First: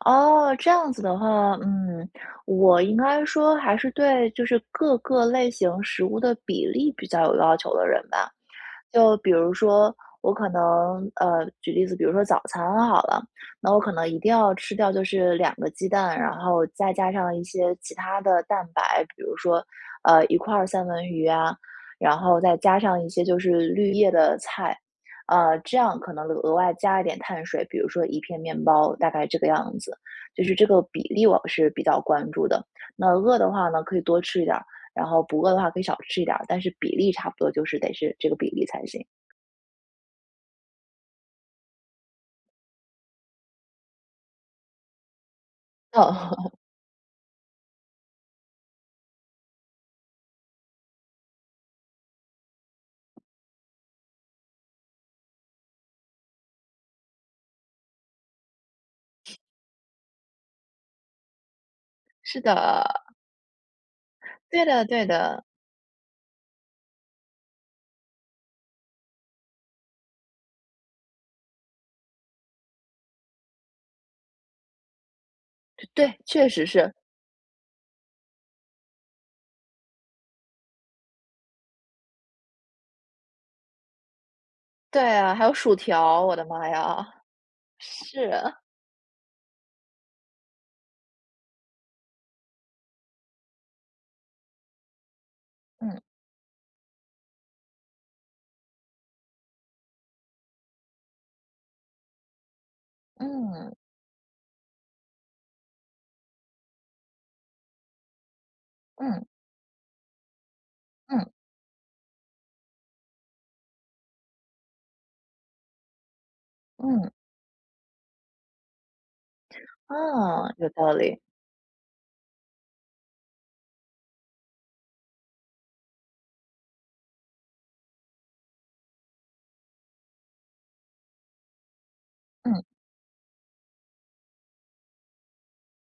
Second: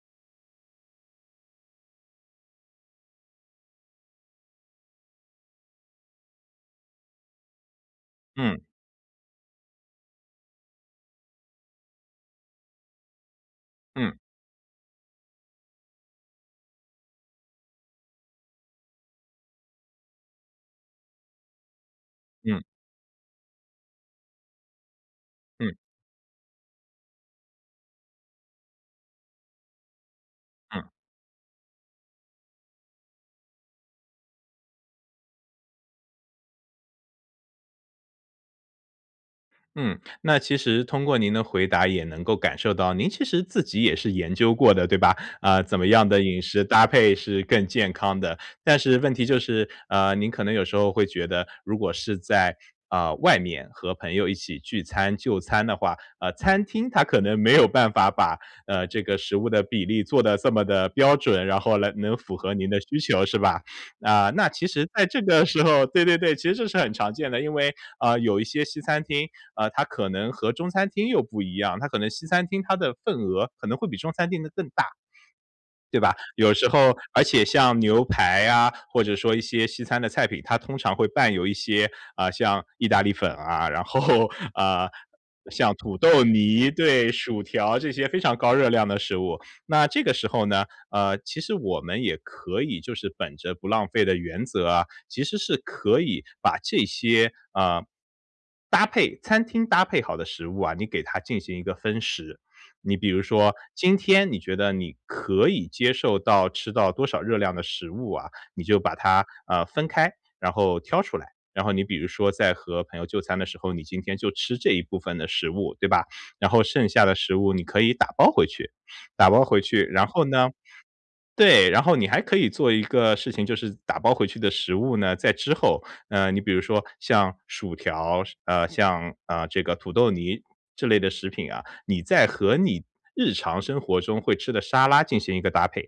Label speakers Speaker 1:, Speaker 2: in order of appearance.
Speaker 1: 哦，这样子的话，嗯，我应该说还是对就是各个类型食物的比例比较有要求的人吧。
Speaker 2: 嗯。
Speaker 1: 就比如说我可能，呃，举例子，比如说早餐好了。那我可能一
Speaker 2: 嗯。
Speaker 1: 定要吃掉就是2个鸡蛋，然后再加上一些其他的蛋白，比如说，呃，1块儿三文鱼啊，然后再
Speaker 2: 嗯。
Speaker 1: 加上一些就是绿叶的菜，啊，
Speaker 2: 嗯。
Speaker 1: 这样可能额外加一点碳水，比如说1片面包，大概这个样子。就是这个
Speaker 2: 嗯。
Speaker 1: 比例我是比较关注的，那饿的话呢可以多吃一点儿，然后不饿的话可以少吃一点儿，但是比例差不多就是得是这个比例才行。
Speaker 2: 嗯，那其实通过您的回答也能够感受到您其实自己也是研究过的对吧？呃，怎么样的饮 食搭配是更健康的。但是问题就是，呃，您可能有时候会觉得，如果是在，呃，外面和朋友一起聚餐、就餐的话，呃，餐厅它可能没有办法把，呃，这个食物的比例做得这么地标准，然后来能符
Speaker 1: 是
Speaker 2: 合您的需
Speaker 1: 的。
Speaker 2: 求是吧？啊，那
Speaker 1: 对
Speaker 2: 其
Speaker 1: 的
Speaker 2: 实
Speaker 1: 对
Speaker 2: 在这
Speaker 1: 的。
Speaker 2: 个时候对对对，其实这是很常见的。因为，呃，有一些西餐厅，呃，它可能和中餐厅又不一样，它可能西餐厅它的份额可能会比中餐厅的更大，
Speaker 1: 对，
Speaker 2: 对吧？
Speaker 1: 确
Speaker 2: 有
Speaker 1: 实
Speaker 2: 时
Speaker 1: 是。
Speaker 2: 候而且像牛排啊，或者说一些西餐的菜品它通常会伴有一些，呃，像意大利粉啊，然后，呃，
Speaker 1: 对啊，还有
Speaker 2: 像
Speaker 1: 薯
Speaker 2: 土
Speaker 1: 条，
Speaker 2: 豆
Speaker 1: 我的妈
Speaker 2: 泥，
Speaker 1: 呀。
Speaker 2: 对，薯条这些非常高
Speaker 1: 是。
Speaker 2: 热量的食物。那这个时候呢，呃，其实我们也可以就是本着不浪费的原则啊，其实是
Speaker 1: 嗯。
Speaker 2: 可以把这些，呃，搭配餐厅搭配好的食物啊，你给它进行一个分食。你比如说
Speaker 1: 嗯。
Speaker 2: 今天你觉得你可以接受到吃到多少热量的食物啊，你就把
Speaker 1: 嗯。
Speaker 2: 它，呃，分开，然后挑出
Speaker 1: 嗯。
Speaker 2: 来。然后你比如说在和朋友就餐的时候，你今天就吃这一部分的食物，对吧？然后剩下
Speaker 1: 嗯。
Speaker 2: 的食物你可以打包回去。打包回去，然后呢
Speaker 1: 哦，有道理。
Speaker 2: 对，然后你还可以做一个事情，就是打包回去的食物呢，在之后，呃，你比如说像薯条，呃，像，呃，这个土豆泥这类的食品啊，你再和
Speaker 1: 嗯。
Speaker 2: 你日常生活中会吃的沙拉进行一个搭配。